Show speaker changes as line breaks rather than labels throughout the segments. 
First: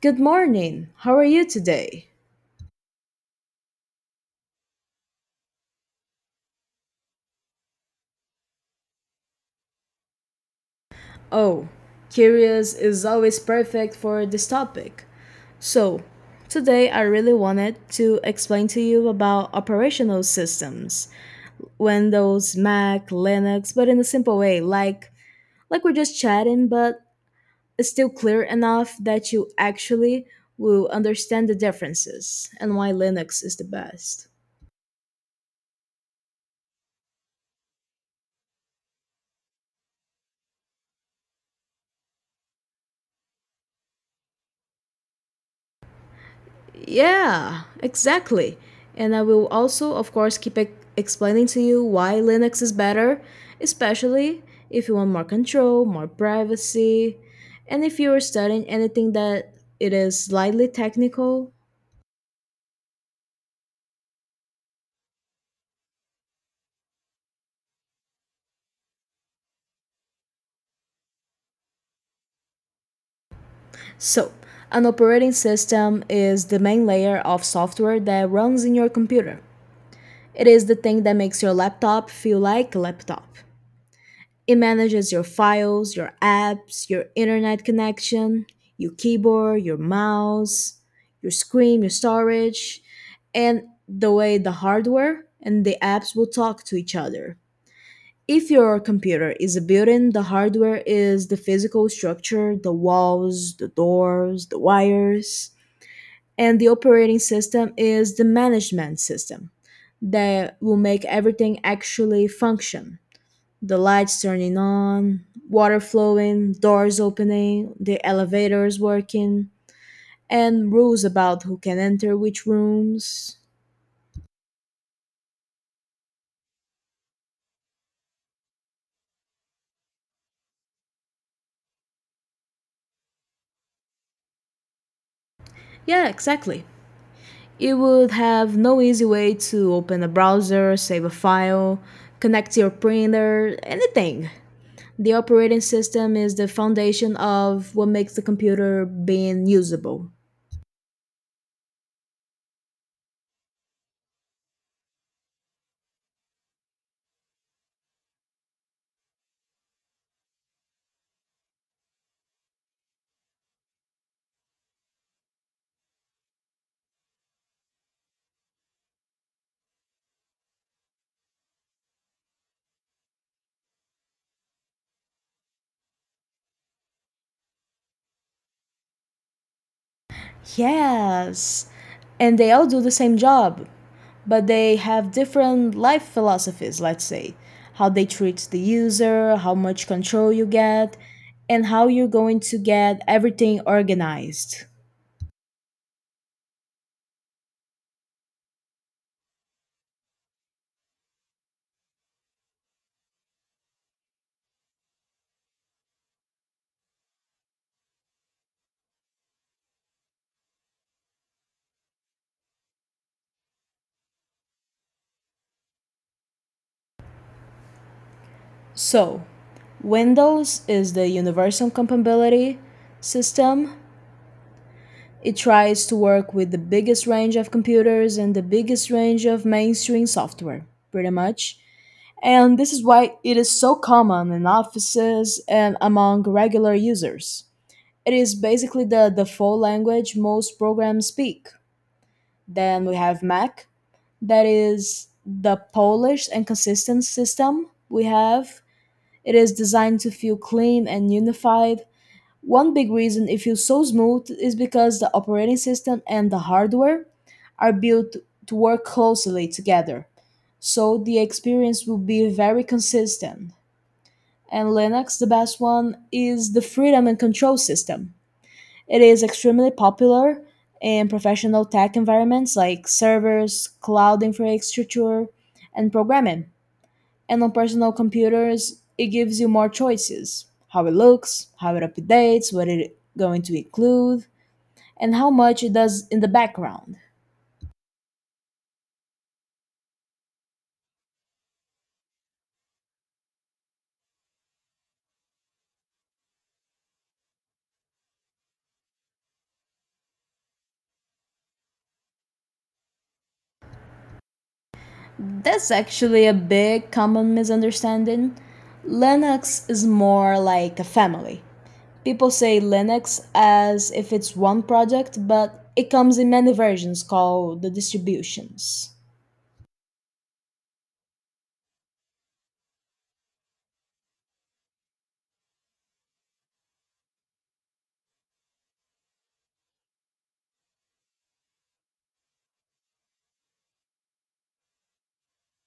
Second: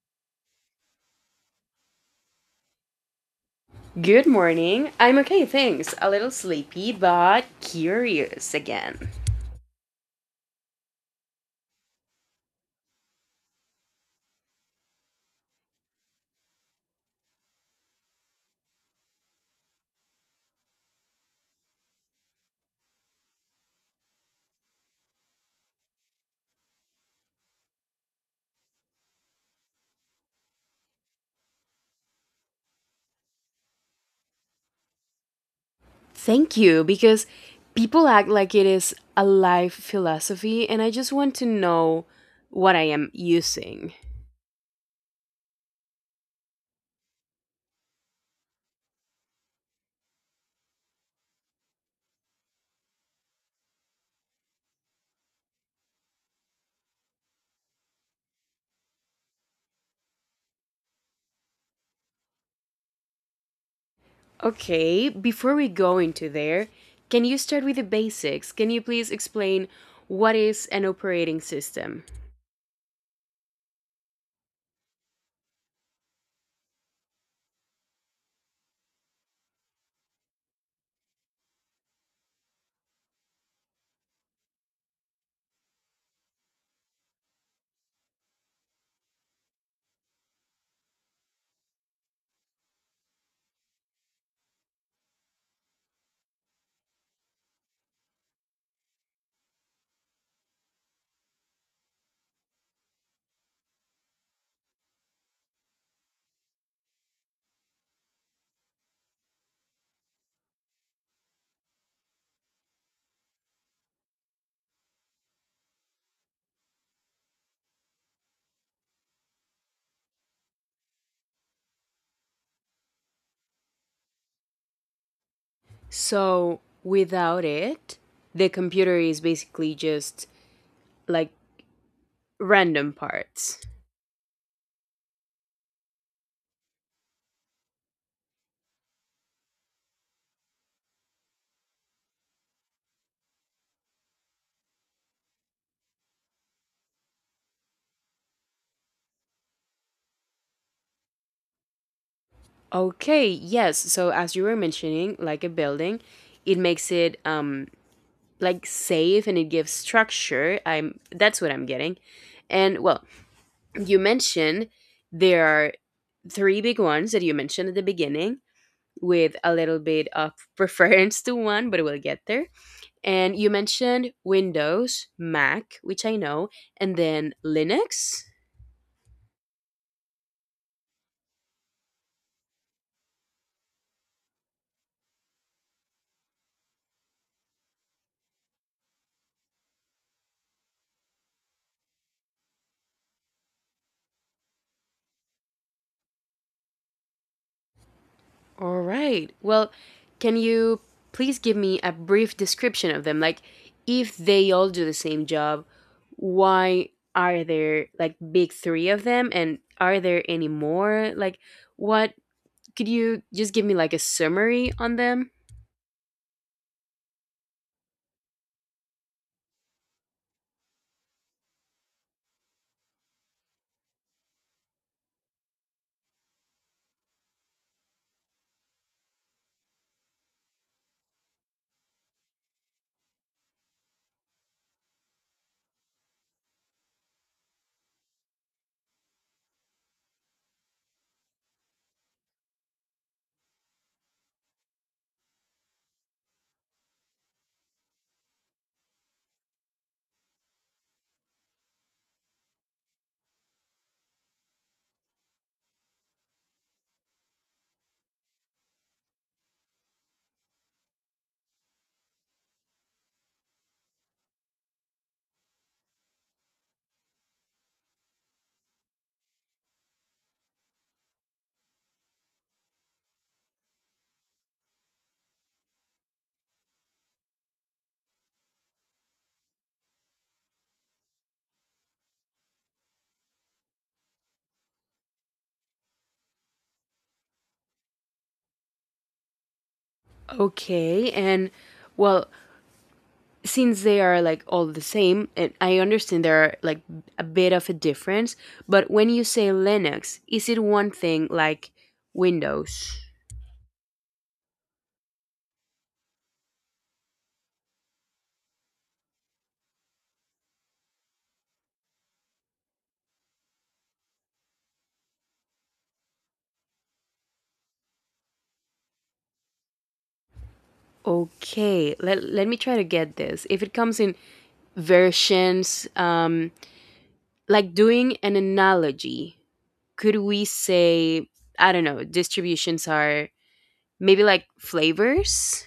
Good morning. How are you today?
Good morning. I'm okay, thanks. A little sleepy, but curious again.
Oh, curious is always perfect for this topic. So, today I really wanted to explain to you about operational systems, Windows, Mac, Linux, but in a simple way, like we're just chatting, but it's still clear enough that you actually will understand the differences and why Linux is the best.
Thank you, because people act like it is a life philosophy, and I just want to know what I am using.
Yeah, exactly. And I will also, of course, keep explaining to you why Linux is better, especially if you want more control, more privacy, and if you're studying anything that it is slightly technical.
Okay, before we go into there, can you start with the basics? Can you please explain what is an operating system?
So, an operating system is the main layer of software that runs in your computer. It is the thing that makes your laptop feel like a laptop. It manages your files, your apps, your internet connection, your keyboard, your mouse, your screen, your storage, and the way the hardware and the apps will talk to each other. If your computer is a building, the hardware is the physical structure, the walls, the doors, the wires, and the operating system is the management system that will make everything actually function, the lights turning on, water flowing, doors opening, the elevators working, and rules about who can enter which rooms.
So, without it, the computer is basically just like random parts.
Yeah, exactly. You would have no easy way to open a browser, save a file, connect your printer, anything. The operating system is the foundation of what makes the computer being usable.
Okay, yes. So as you were mentioning, like a building, it makes it like safe and it gives structure. I'm that's what I'm getting. And well, you mentioned there are three big ones that you mentioned at the beginning with a little bit of preference to one, but we'll get there. And you mentioned Windows, Mac, which I know, and then Linux.
Yes. And they all do the same job, but they have different life philosophies, let's say, how they treat the user, how much control you get, and how you're going to get everything organized.
All right. Well, can you please give me a brief description of them? Like, if they all do the same job, why are there like big three of them? And are there any more? Like, what could you just give me like a summary on them?
So, Windows is the universal compatibility system. It tries to work with the biggest range of computers and the biggest range of mainstream software, pretty much. And this is why it is so common in offices and among regular users. It is basically the default language most programs speak. Then we have Mac, that is the polished and consistent system we have. It is designed to feel clean and unified. One big reason it feels so smooth is because the operating system and the hardware are built to work closely together. So the experience will be very consistent. And Linux, the best one, is the freedom and control system. It is extremely popular in professional tech environments like servers, cloud infrastructure, and programming. And on personal computers, it gives you more choices how it looks, how it updates, what it's going to include, and how much it does in the background.
Okay. And well, since they are like all the same, and I understand there are like a bit of a difference, but when you say Linux, is it one thing like Windows?
That's actually a big common misunderstanding. Linux is more like a family. People say Linux as if it's one product, but it comes in many versions called the distributions.
Okay, let me try to get this. If it comes in versions, like doing an analogy, could we say, I don't know, distributions are maybe like flavors?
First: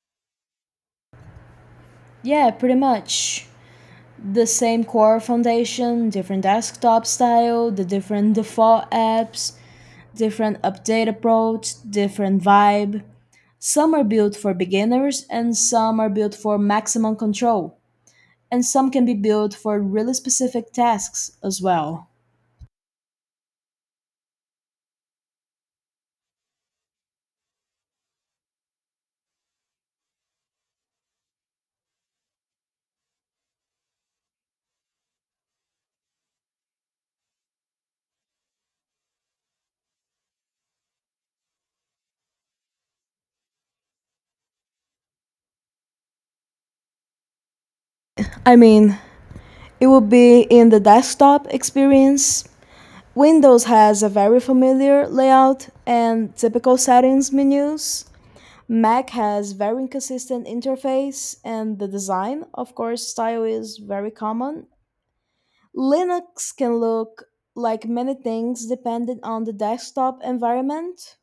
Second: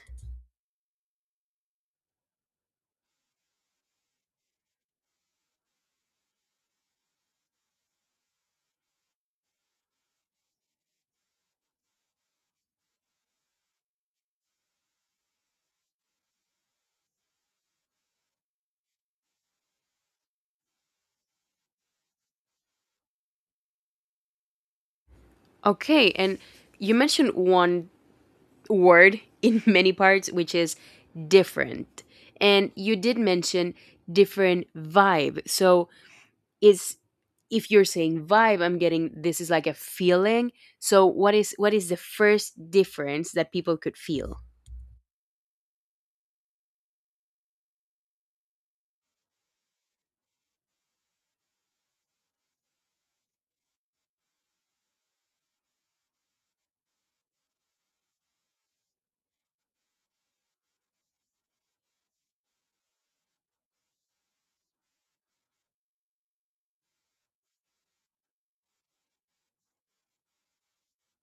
Yeah, pretty much. The same core foundation, different desktop style, the different default apps, different update approach, different vibe. Some are built for beginners and some are built for maximum control. And some can be built for really specific tasks as well.
Okay, and you mentioned one word in many parts, which is different. And you did mention different vibe. So, is if you're saying vibe, I'm getting this is like a feeling. So, what is the first difference that people could feel?
I mean, it will be in the desktop experience. Windows has a very familiar layout and typical settings menus. Mac has very inconsistent interface and the design, of course, style is very common. Linux can look like many things depending on the desktop environment.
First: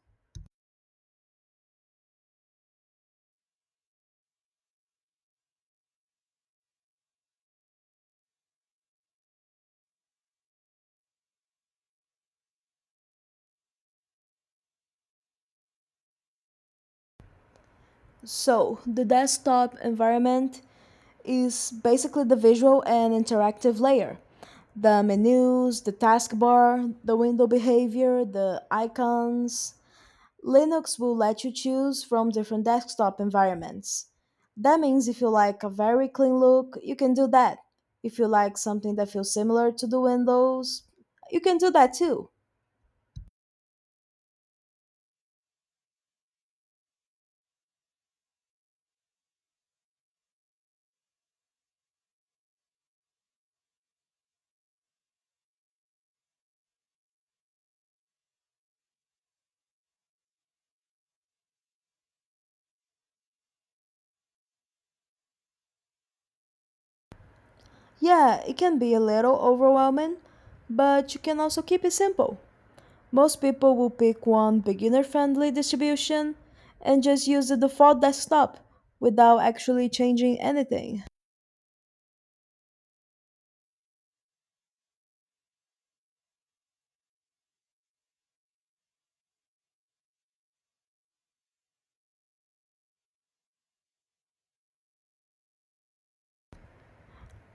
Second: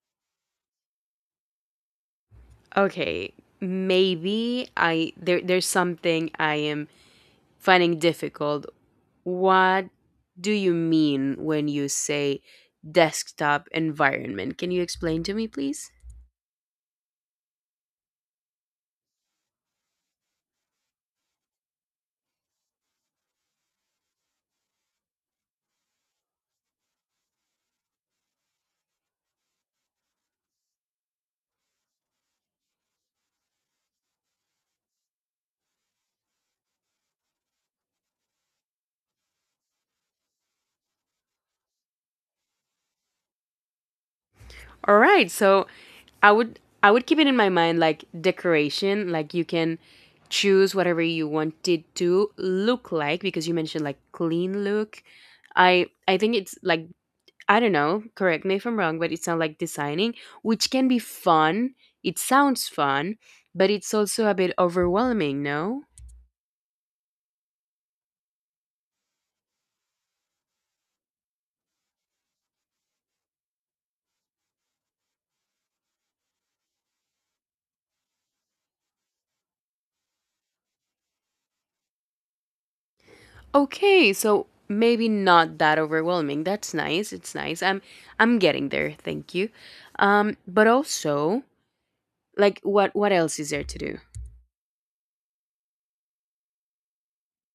Okay, maybe I there's something I am finding difficult. What do you mean when you say desktop environment? Can you explain to me, please?
So, the desktop environment is basically the visual and interactive layer, the menus, the taskbar, the window behavior, the icons. Linux will let you choose from different desktop environments. That means if you like a very clean look, you can do that. If you like something that feels similar to the Windows, you can do that too.
All right, so I would keep it in my mind like decoration. Like you can choose whatever you want it to look like because you mentioned like clean look. I think it's like, I don't know, correct me if I'm wrong, but it sounds like designing, which can be fun. It sounds fun, but it's also a bit overwhelming, no?
Yeah, it can be a little overwhelming, but you can also keep it simple. Most people will pick one beginner friendly distribution and just use the default desktop without actually changing anything.
Okay, so maybe not that overwhelming. That's nice. It's nice. I'm getting there. Thank you. But also, like, what else is there to do?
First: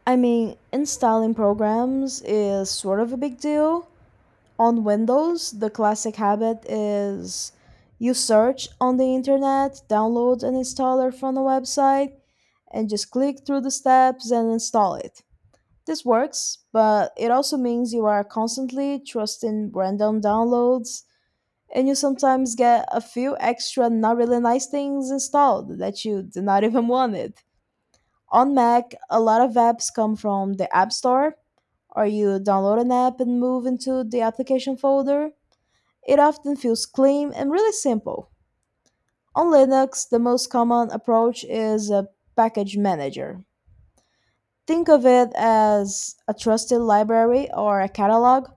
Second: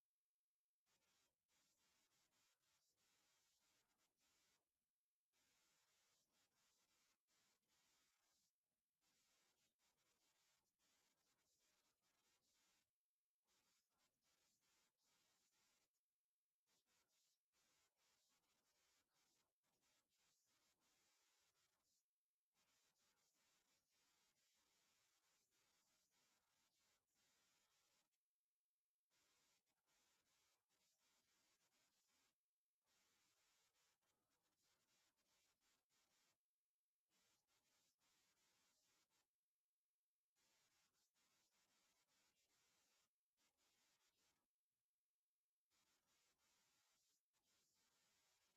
I mean, installing programs is sort of a big deal. On Windows, the classic habit is you search on the internet, download an installer from a website, and just click through the steps and install it. This works, but it also means you are constantly trusting random downloads, and you sometimes get a few extra not really nice things installed that you did not even wanted. On Mac, a lot of apps come from the App Store, or you download an app and move into the application folder. It often feels clean and really simple. On Linux, the most common approach is a package manager. Think of it as a trusted library or a catalog.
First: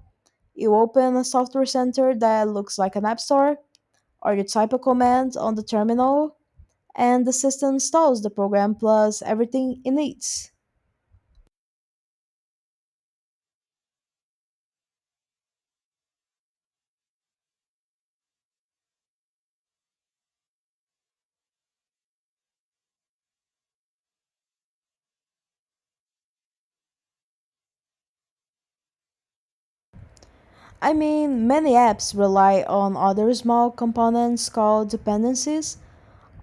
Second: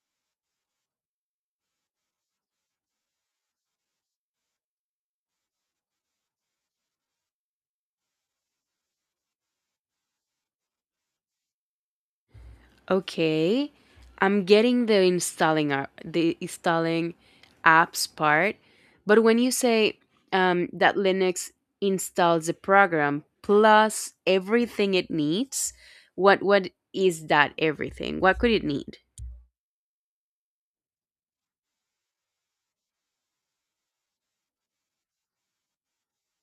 You open a software center that looks like an app store, or you type a command on the terminal, and the system installs the program plus everything it needs.
Okay. I'm getting the installing apps part, but when you say that Linux installs the program plus everything it needs, what is that everything? What could it need?
I mean, many apps rely on other small components called dependencies.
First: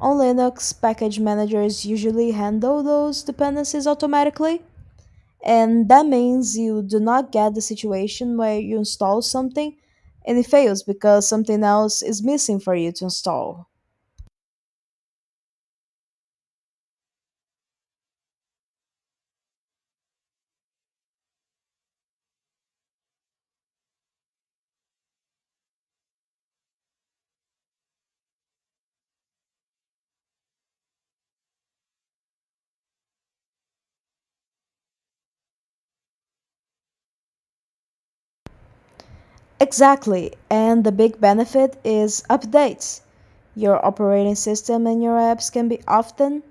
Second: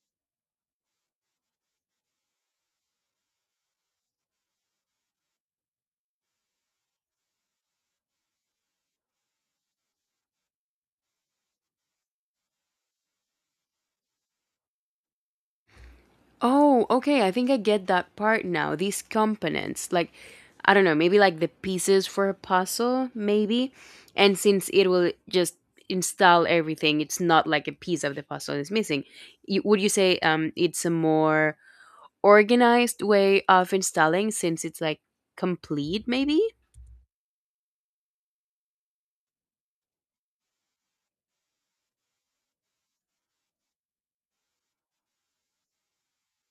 On Linux, package managers usually handle those dependencies automatically, and that means you do not get the situation where you install something and it fails because something else is missing for you to install.
Oh, okay. I think I get that part now. These components, like, I don't know, maybe like the pieces for a puzzle, maybe. And since it will just install everything, it's not like a piece of the puzzle is missing. Would you say it's a more organized way of installing since it's like complete, maybe?
Exactly, and the big benefit is updates. Your operating system and your apps can be often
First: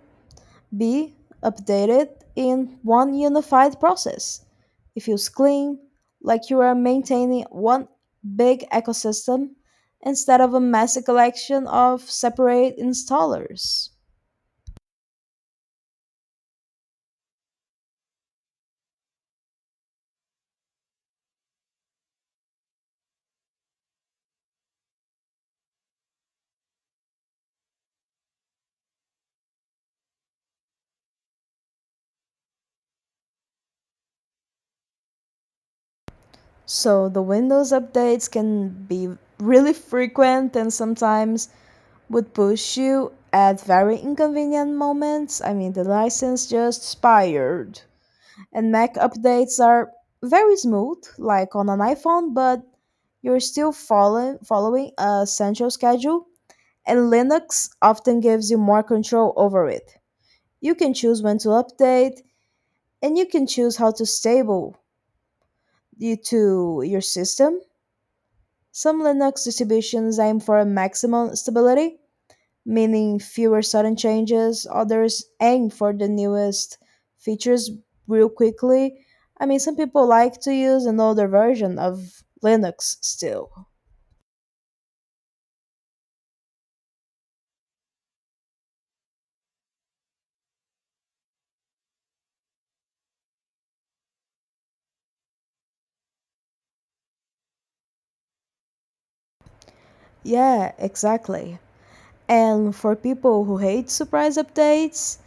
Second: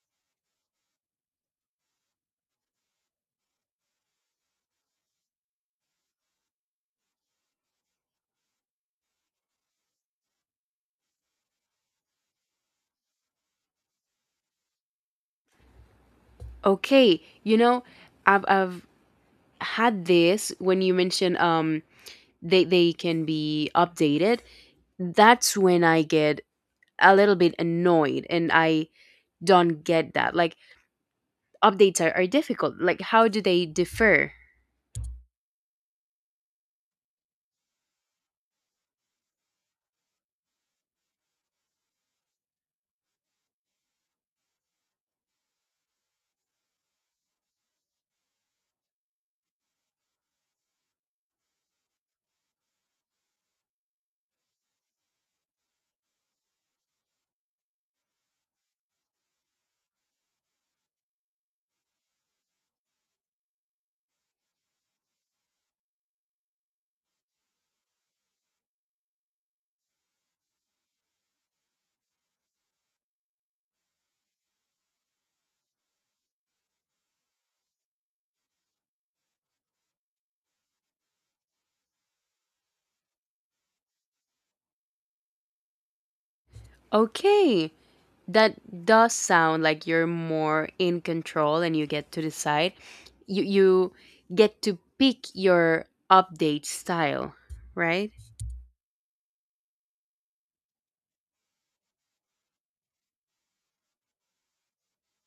be updated in one unified process. It feels clean, like you are maintaining one big ecosystem instead of a messy collection of separate installers.
Okay, I've had this when you mentioned they can be updated. That's when I get a little bit annoyed and I don't get that. Like updates are difficult. Like how do they differ?
So the Windows updates can be really frequent and sometimes would push you at very inconvenient moments. I mean, the license just expired. And Mac updates are very smooth, like on an iPhone, but you're still following a central schedule, and Linux often gives you more control over it. You can choose when to update, and you can choose how to stable you to your system. Some Linux distributions aim for a maximum stability, meaning fewer sudden changes. Others aim for the newest features real quickly. I mean, some people like to use an older version of Linux still.
Okay. That does sound like you're more in control and you get to decide. You get to pick your update style, right?
Yeah, exactly. And for people who hate surprise updates,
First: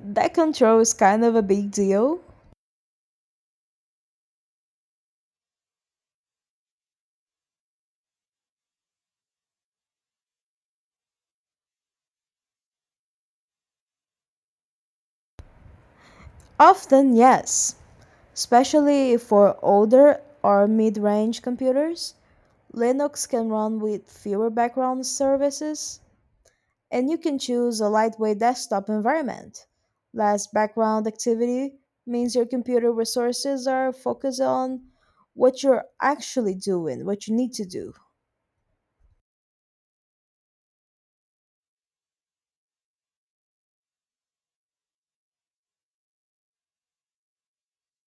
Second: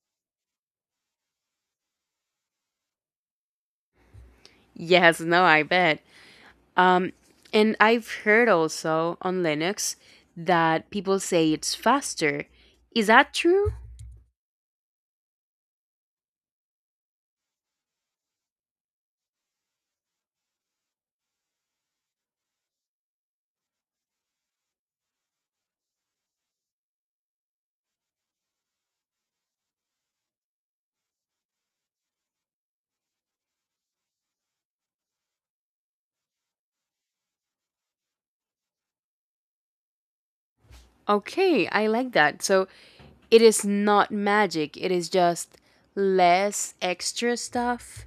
that control is kind of a big deal.
Yes, no, I bet. Um and I've heard also on Linux that people say it's faster. Is that true?
Often, yes, especially for older or mid range computers. Linux can run with fewer background services, and you can choose a lightweight desktop environment. Less background activity means your computer resources are focused on what you're actually doing, what you need to do.
Okay, I like that. So, it is not magic, it is just less extra stuff.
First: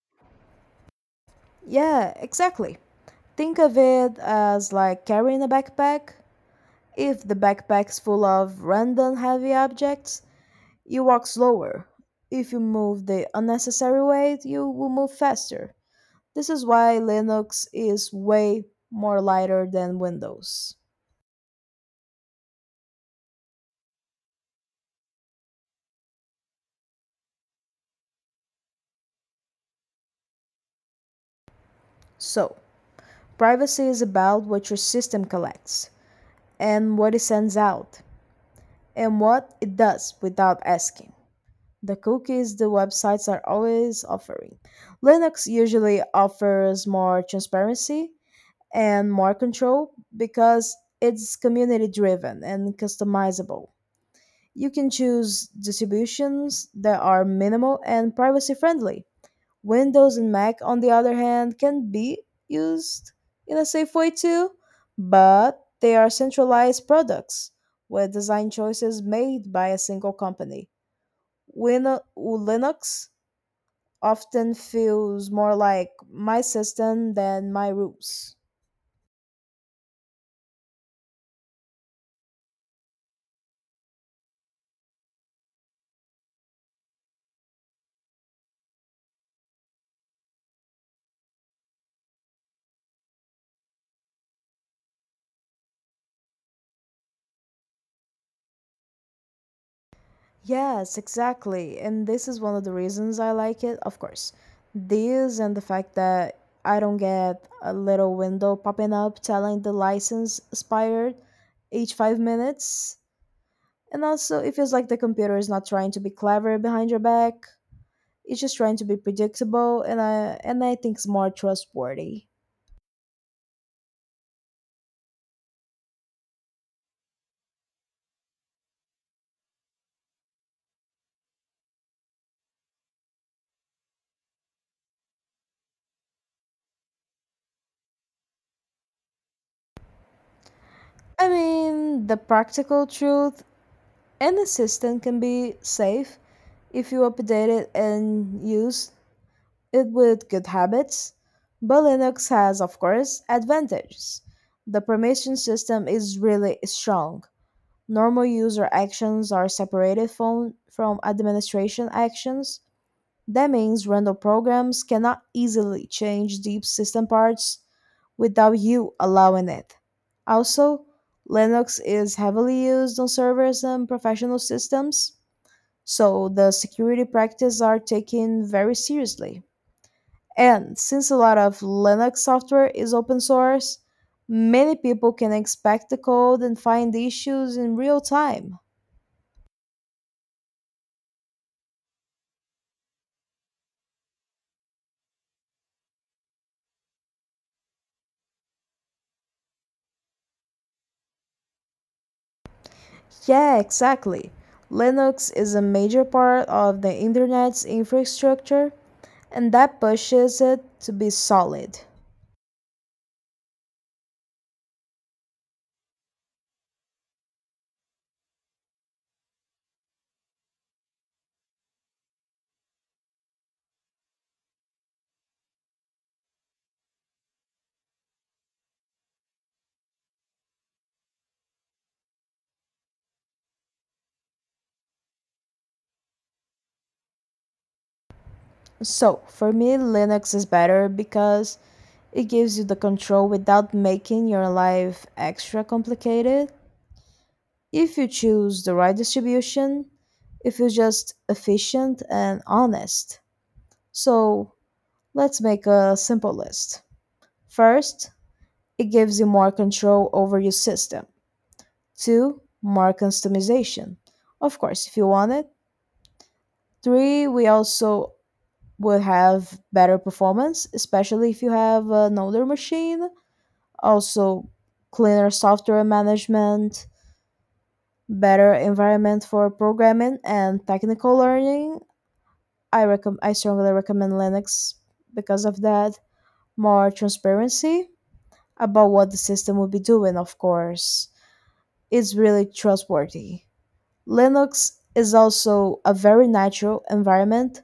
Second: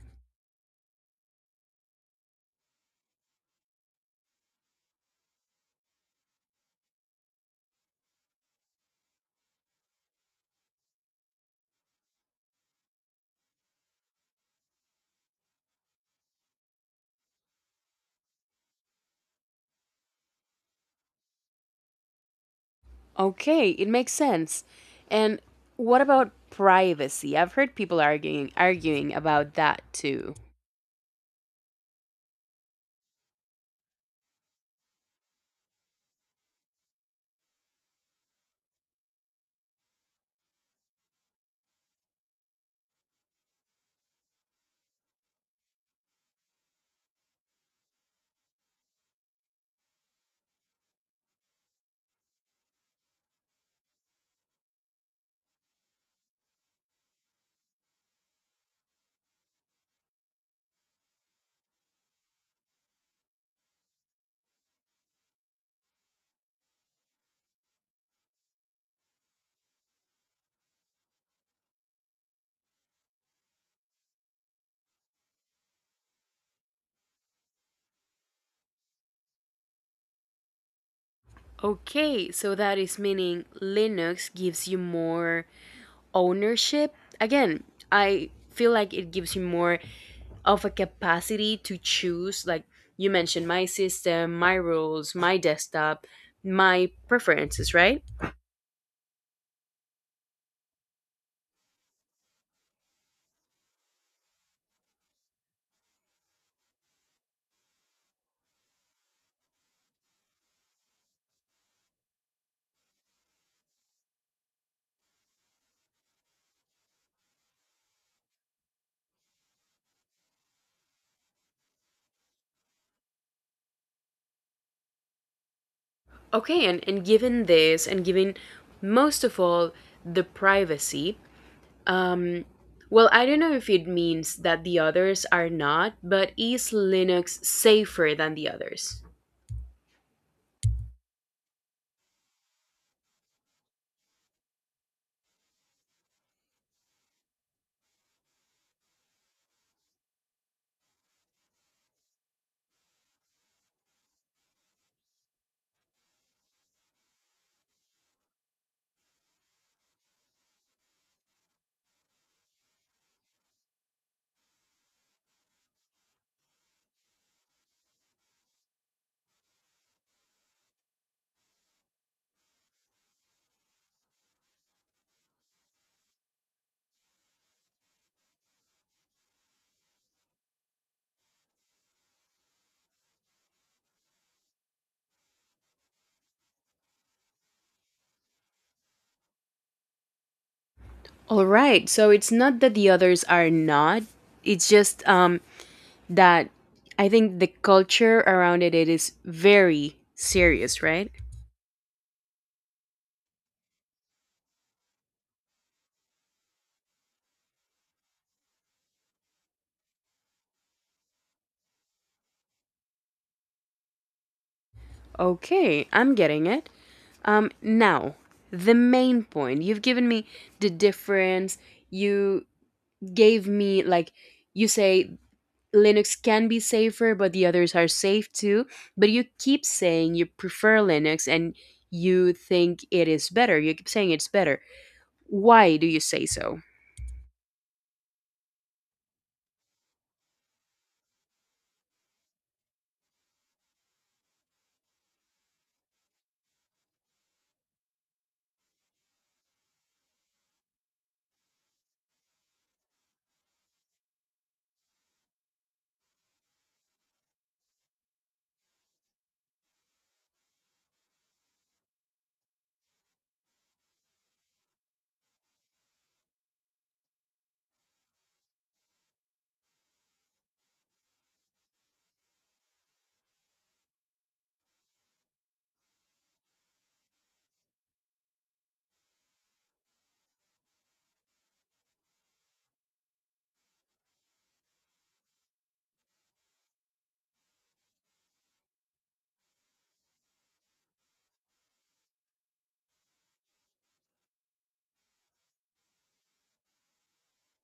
Yeah, exactly. Think of it as like carrying a backpack. If the backpack's full of random heavy objects, you walk slower. If you move the unnecessary weight, you will move faster. This is why Linux is way more lighter than Windows.
Okay, it makes sense. And what about privacy? I've heard people arguing about that too.
So, privacy is about what your system collects, and what it sends out, and what it does without asking. The cookies the websites are always offering. Linux usually offers more transparency and more control because it's community driven and customizable. You can choose distributions that are minimal and privacy friendly. Windows and Mac, on the other hand, can be used in a safe way too, but they are centralized products with design choices made by a single company. Linux often feels more like my system than my rules.
Okay, so that is meaning Linux gives you more ownership. Again, I feel like it gives you more of a capacity to choose, like you mentioned, my system, my rules, my desktop, my preferences, right?
Yes, exactly. And this is one of the reasons I like it, of course. This and the fact that I don't get a little window popping up telling the license expired each 5 minutes. And also, it feels like the computer is not trying to be clever behind your back. It's just trying to be predictable, and I think it's more trustworthy.
Okay, and, given this, and given most of all the privacy, um, well, I don't know if it means that the others are not, but is Linux safer than the others?
I mean, the practical truth, any system can be safe if you update it and use it with good habits. But Linux has, of course, advantages. The permission system is really strong. Normal user actions are separated from administration actions. That means random programs cannot easily change deep system parts without you allowing it. Also, Linux is heavily used on servers and professional systems, so the security practices are taken very seriously. And since a lot of Linux software is open source, many people can inspect the code and find issues in real time.
All right, so it's not that the others are not, it's just that I think the culture around it, is very serious, right?
Yeah, exactly. Linux is a major part of the internet's infrastructure, and that pushes it to be solid.
Okay, I'm getting it. Now, the main point. You've given me the difference. You gave me, like, you say Linux can be safer, but the others are safe too. But you keep saying you prefer Linux and you think it is better. You keep saying it's better. Why do you say so?
So, for me, Linux is better because it gives you the control without making your life extra complicated. If you choose the right distribution, if you're just efficient and honest. So let's make a simple list. First, it gives you more control over your system. Two, more customization. Of course, if you want it. Three, we also will have better performance, especially if you have an older machine. Also, cleaner software management, better environment for programming and technical learning, I strongly recommend Linux because of that. More transparency about what the system will be doing, of course. It's really trustworthy. Linux is also a very natural environment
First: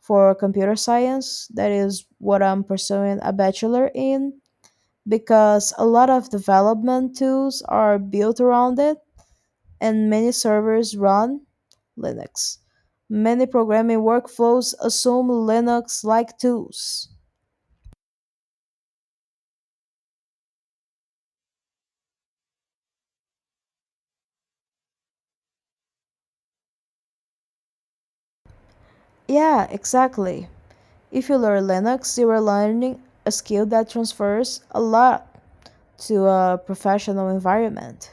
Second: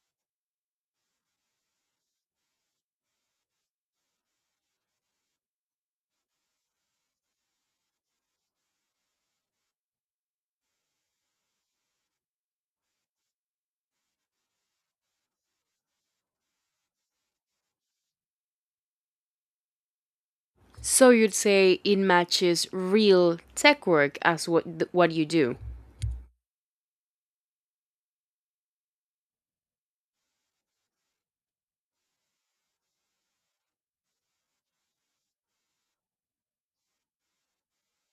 for computer science. That is what I'm pursuing a bachelor in because a lot of development tools are built around it and many servers run Linux. Many programming workflows assume Linux like tools.
So you'd say it matches real tech work as what you do.
Yeah, exactly. If you learn Linux, you are learning a skill that transfers a lot to a professional environment.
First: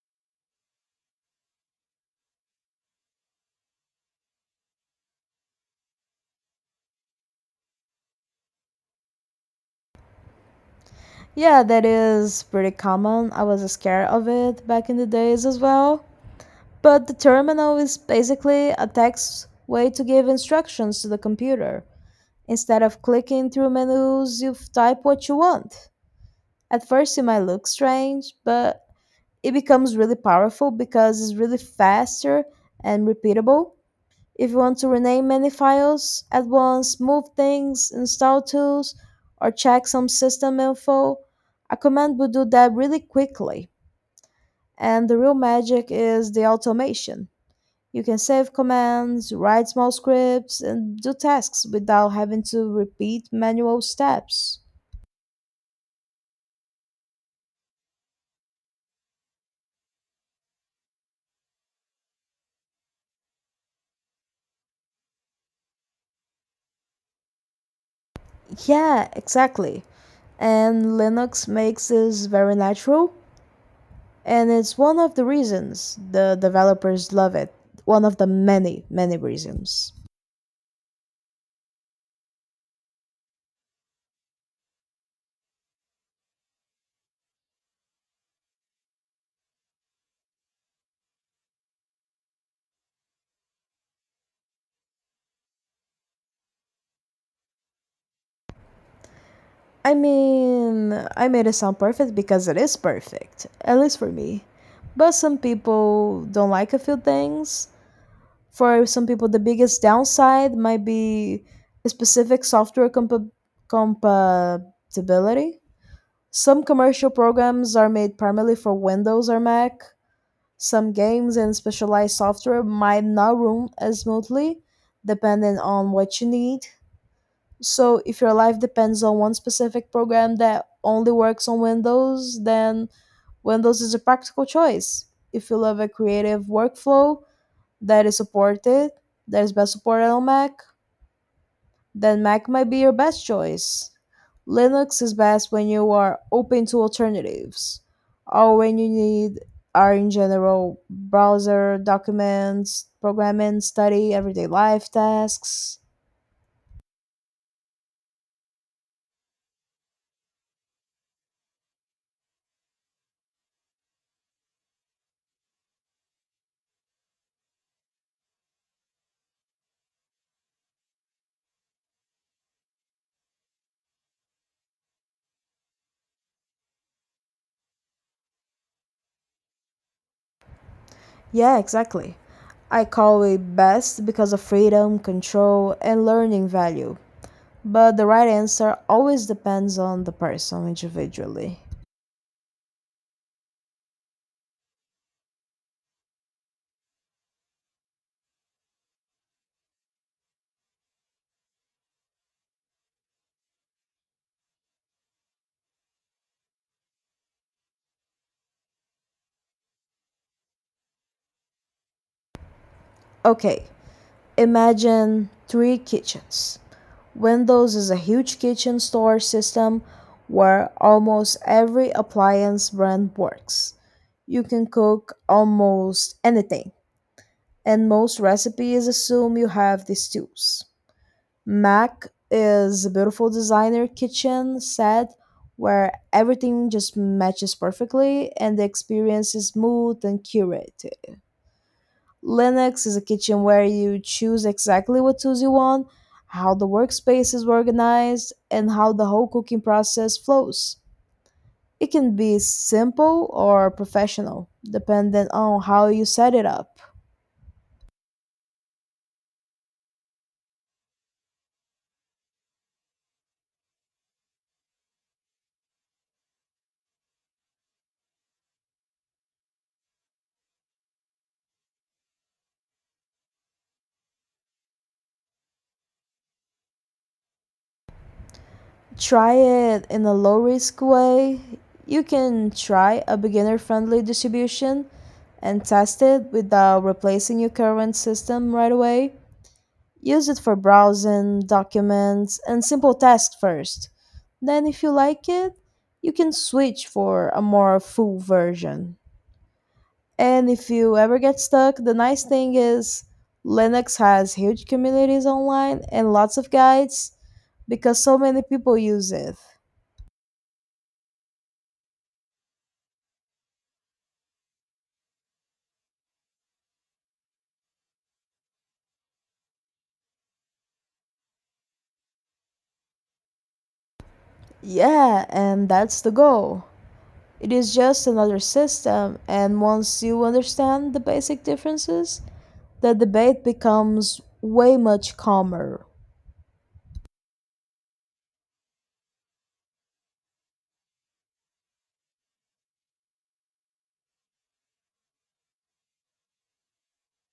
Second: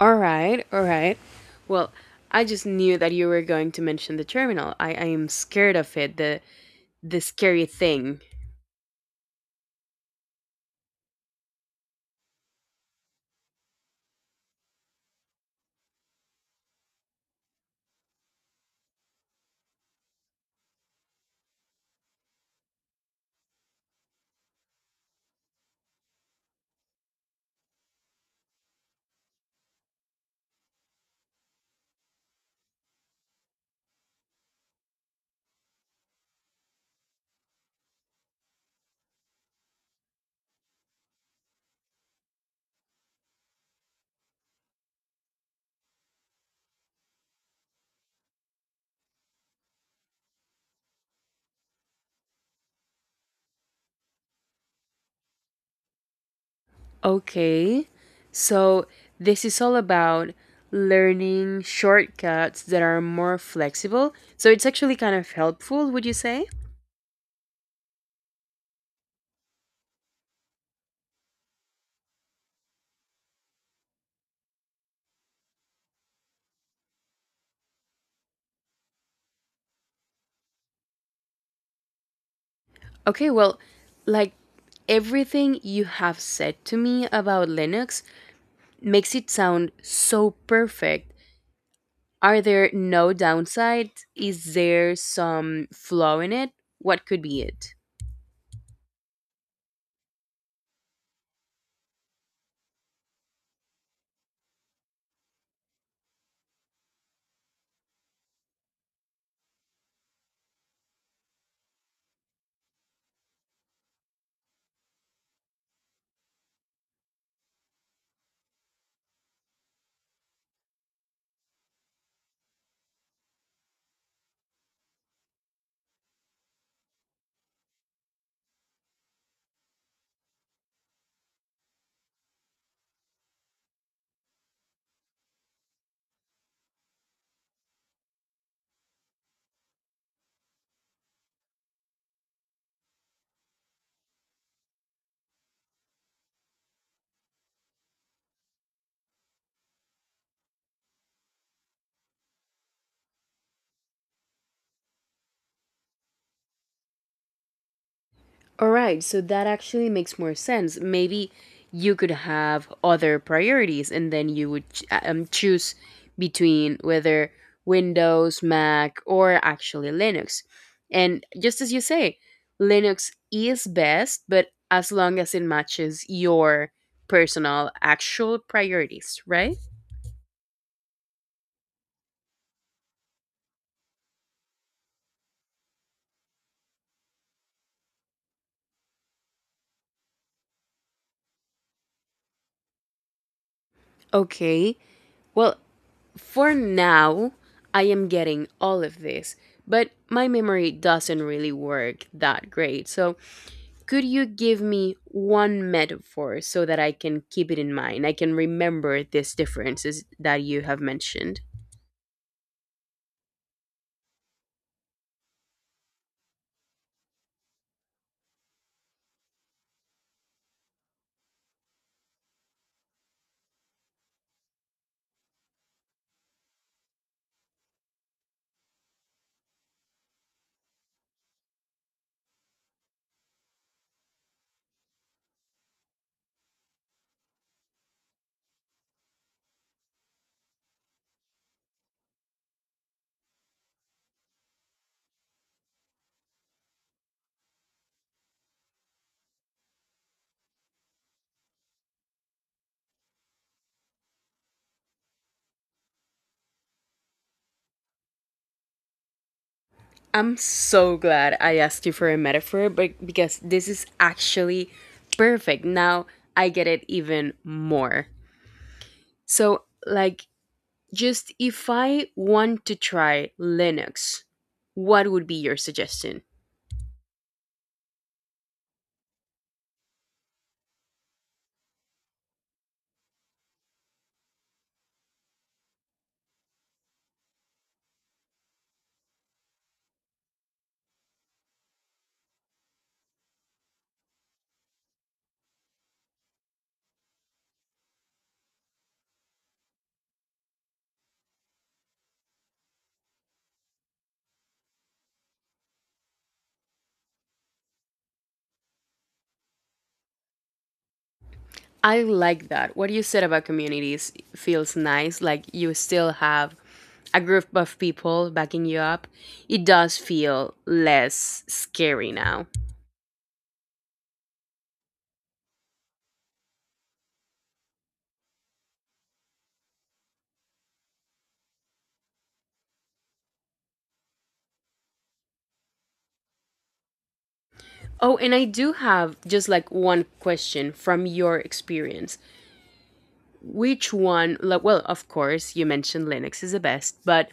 All right, all right. Well, I just knew that you were going to mention the terminal. I am scared of it. The scary thing.
Yeah, that is pretty common. I was scared of it back in the days as well. But the terminal is basically a text way to give instructions to the computer. Instead of clicking through menus, you type what you want. At first, it might look strange, but it becomes really powerful because it's really faster and repeatable. If you want to rename many files at once, move things, install tools, or check some system info, a command will do that really quickly. And the real magic is the automation. You can save commands, write small scripts, and do tasks without having to repeat manual steps.
Okay. So this is all about learning shortcuts that are more flexible. So it's actually kind of helpful, would you say?
Yeah, exactly, and Linux makes this very natural. And it's one of the reasons the developers love it. One of the many, many reasons.
Okay, well, like, everything you have said to me about Linux makes it sound so perfect. Are there no downsides? Is there some flaw in it? What could be it?
I mean, I made it sound perfect because it is perfect, at least for me. But some people don't like a few things. For some people, the biggest downside might be specific compatibility. Some commercial programs are made primarily for Windows or Mac. Some games and specialized software might not run as smoothly, depending on what you need. So, if your life depends on one specific program that only works on Windows, then Windows is a practical choice. If you love a creative workflow that is supported, that is best supported on Mac, then Mac might be your best choice. Linux is best when you are open to alternatives or when you need are in general browser documents, programming, study, everyday life tasks.
All right, so that actually makes more sense. Maybe you could have other priorities and then you would choose between whether Windows, Mac, or actually Linux. And just as you say, Linux is best, but as long as it matches your personal actual priorities, right?
Yeah, exactly. I call it best because of freedom, control, and learning value. But the right answer always depends on the person individually.
Okay. Well, for now, I am getting all of this, but my memory doesn't really work that great. So, could you give me one metaphor so that I can keep it in mind? I can remember these differences that you have mentioned.
Okay, imagine three kitchens. Windows is a huge kitchen store system where almost every appliance brand works. You can cook almost anything, and most recipes assume you have these tools. Mac is a beautiful designer kitchen set where everything just matches perfectly and the experience is smooth and curated. Linux is a kitchen where you choose exactly what tools you want, how the workspace is organized, and how the whole cooking process flows. It can be simple or professional, depending on how you set it up.
I'm so glad I asked you for a metaphor, but because this is actually perfect. Now I get it even more. So, like, just if I want to try Linux, what would be your suggestion?
Try it in a low risk way. You can try a beginner friendly distribution and test it without replacing your current system right away. Use it for browsing, documents, and simple tasks first. Then, if you like it, you can switch for a more full version. And if you ever get stuck, the nice thing is Linux has huge communities online and lots of guides because so many people use it.
I like that. What you said about communities feels nice. Like you still have a group of people backing you up. It does feel less scary now.
Yeah, and that's the goal. It is just another system, and once you understand the basic differences, the debate becomes way much calmer.
Oh, and I do have just like one question from your experience. Which one, like, well, of course, you mentioned Linux is the best, but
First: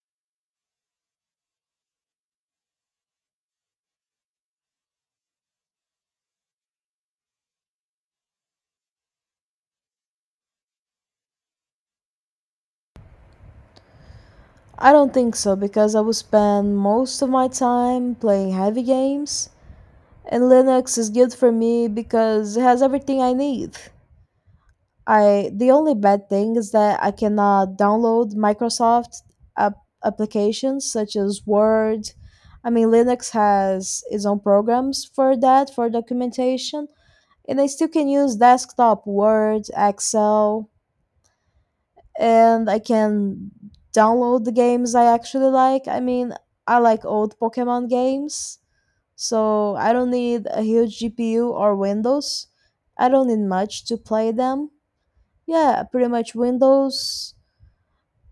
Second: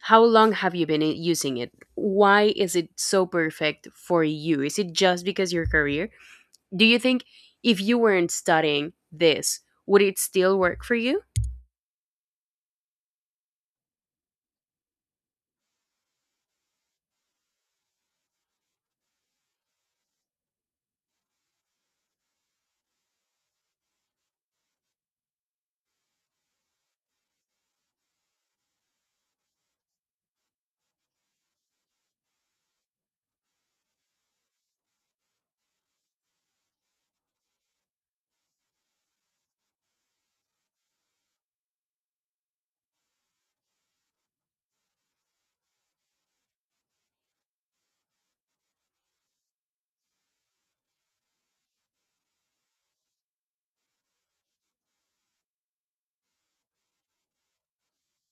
how long have you been using it? Why is it so perfect for you? Is it just because your career? Do you think if you weren't studying this, would it still work for you?
I don't think so because I would spend most of my time playing heavy games, and Linux is good for me because it has everything I need. I the only bad thing is that I cannot download Microsoft applications such as Word. I mean, Linux has its own programs for that for documentation, and I still can use desktop Word, Excel, and I can download the games I actually like. I mean, I like old Pokemon games, so I don't need a huge GPU or Windows. I don't need much to play them. Yeah, pretty much Windows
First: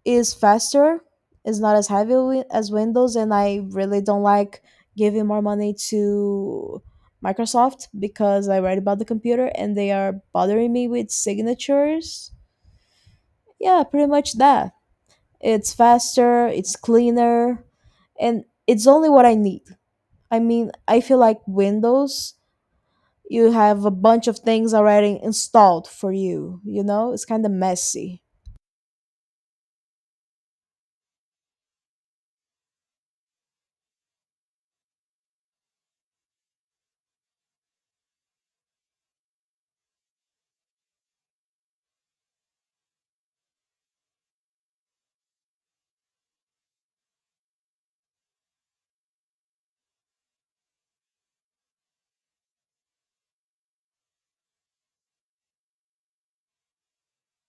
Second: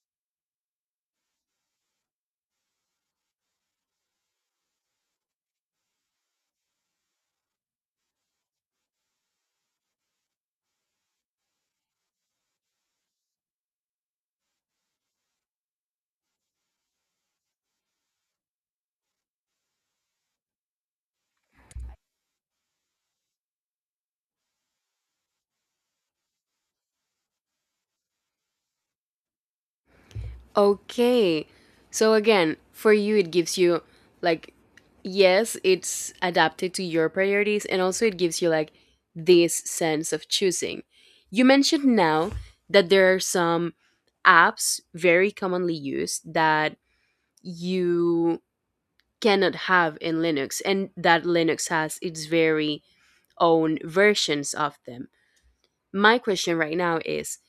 is faster, is not as as Windows, and I really don't like giving more money to Microsoft because I read about the computer and they are bothering me with signatures. Yeah, pretty much that. It's faster, it's cleaner, and it's only what I need. I mean, I feel like Windows, you have a bunch of things already installed for you, you know? It's kind of messy.
Okay. So again, for you, it gives you, like, yes, it's adapted to your priorities and also it gives you like this sense of choosing. You mentioned now that there are some apps very commonly used that you cannot have in Linux and that Linux has its very own versions of them. My question right now is,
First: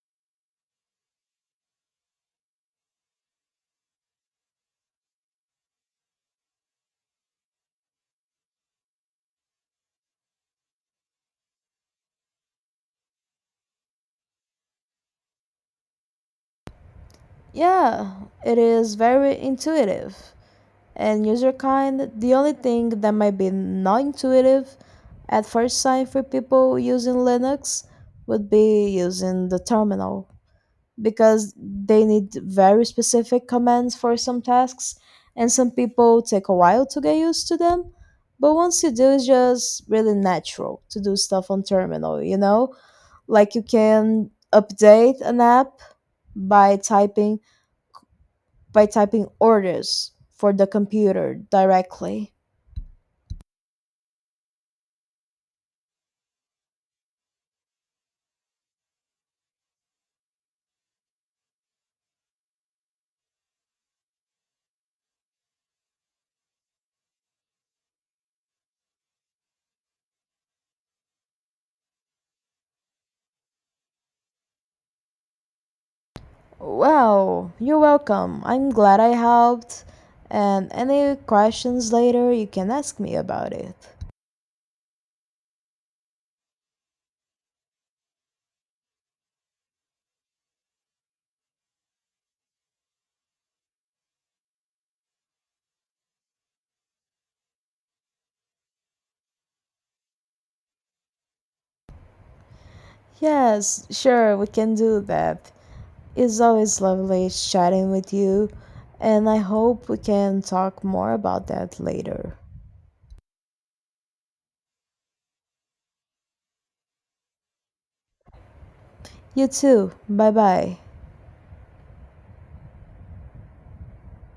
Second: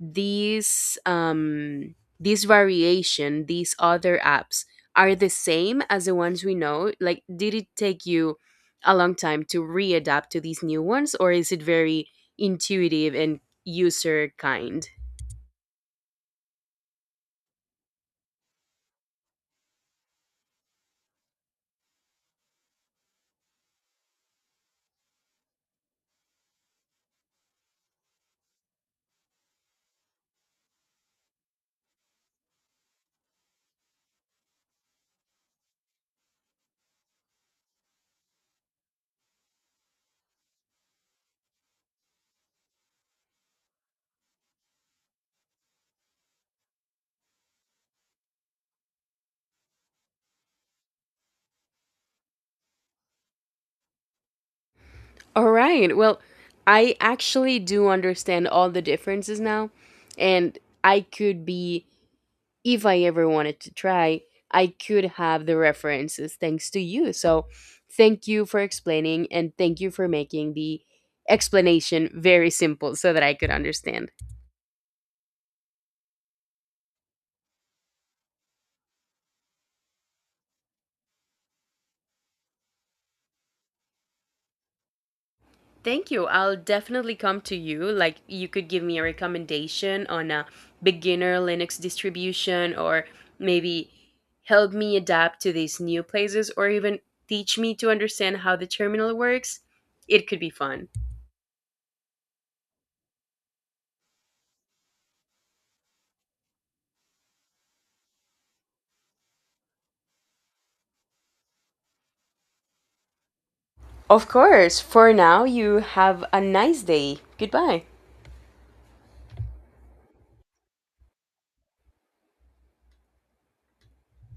these um these other apps are the same as the ones we know. Like, did it take you a long time to readapt to these new ones or is it very intuitive and user kind?
Yeah, it is very intuitive and user kind. The only thing that might be not intuitive at first sight for people using Linux would be using the terminal, because they need very specific commands for some tasks, and some people take a while to get used to them. But once you do, it's just really natural to do stuff on terminal. Like you can update an app by typing by typing orders for the computer directly.
All right, well, I actually do understand all the differences now, and I could be if I ever wanted to try, I could have the references thanks to you. So thank you for explaining and thank you for making the explanation very simple so that I could understand.
Well, you're welcome. I'm glad I helped. And any questions later, you can ask me about it.
Thank you. I'll definitely come to you. Like, you could give me a recommendation on a beginner Linux distribution or maybe help me adapt to these new places or even teach me to understand how the terminal works. It could be fun.
Yes, sure, we can do that. It's always lovely chatting with you, and I hope we can talk more about that later.
Of course. For now, you have a nice day. Goodbye.
You too. Bye bye.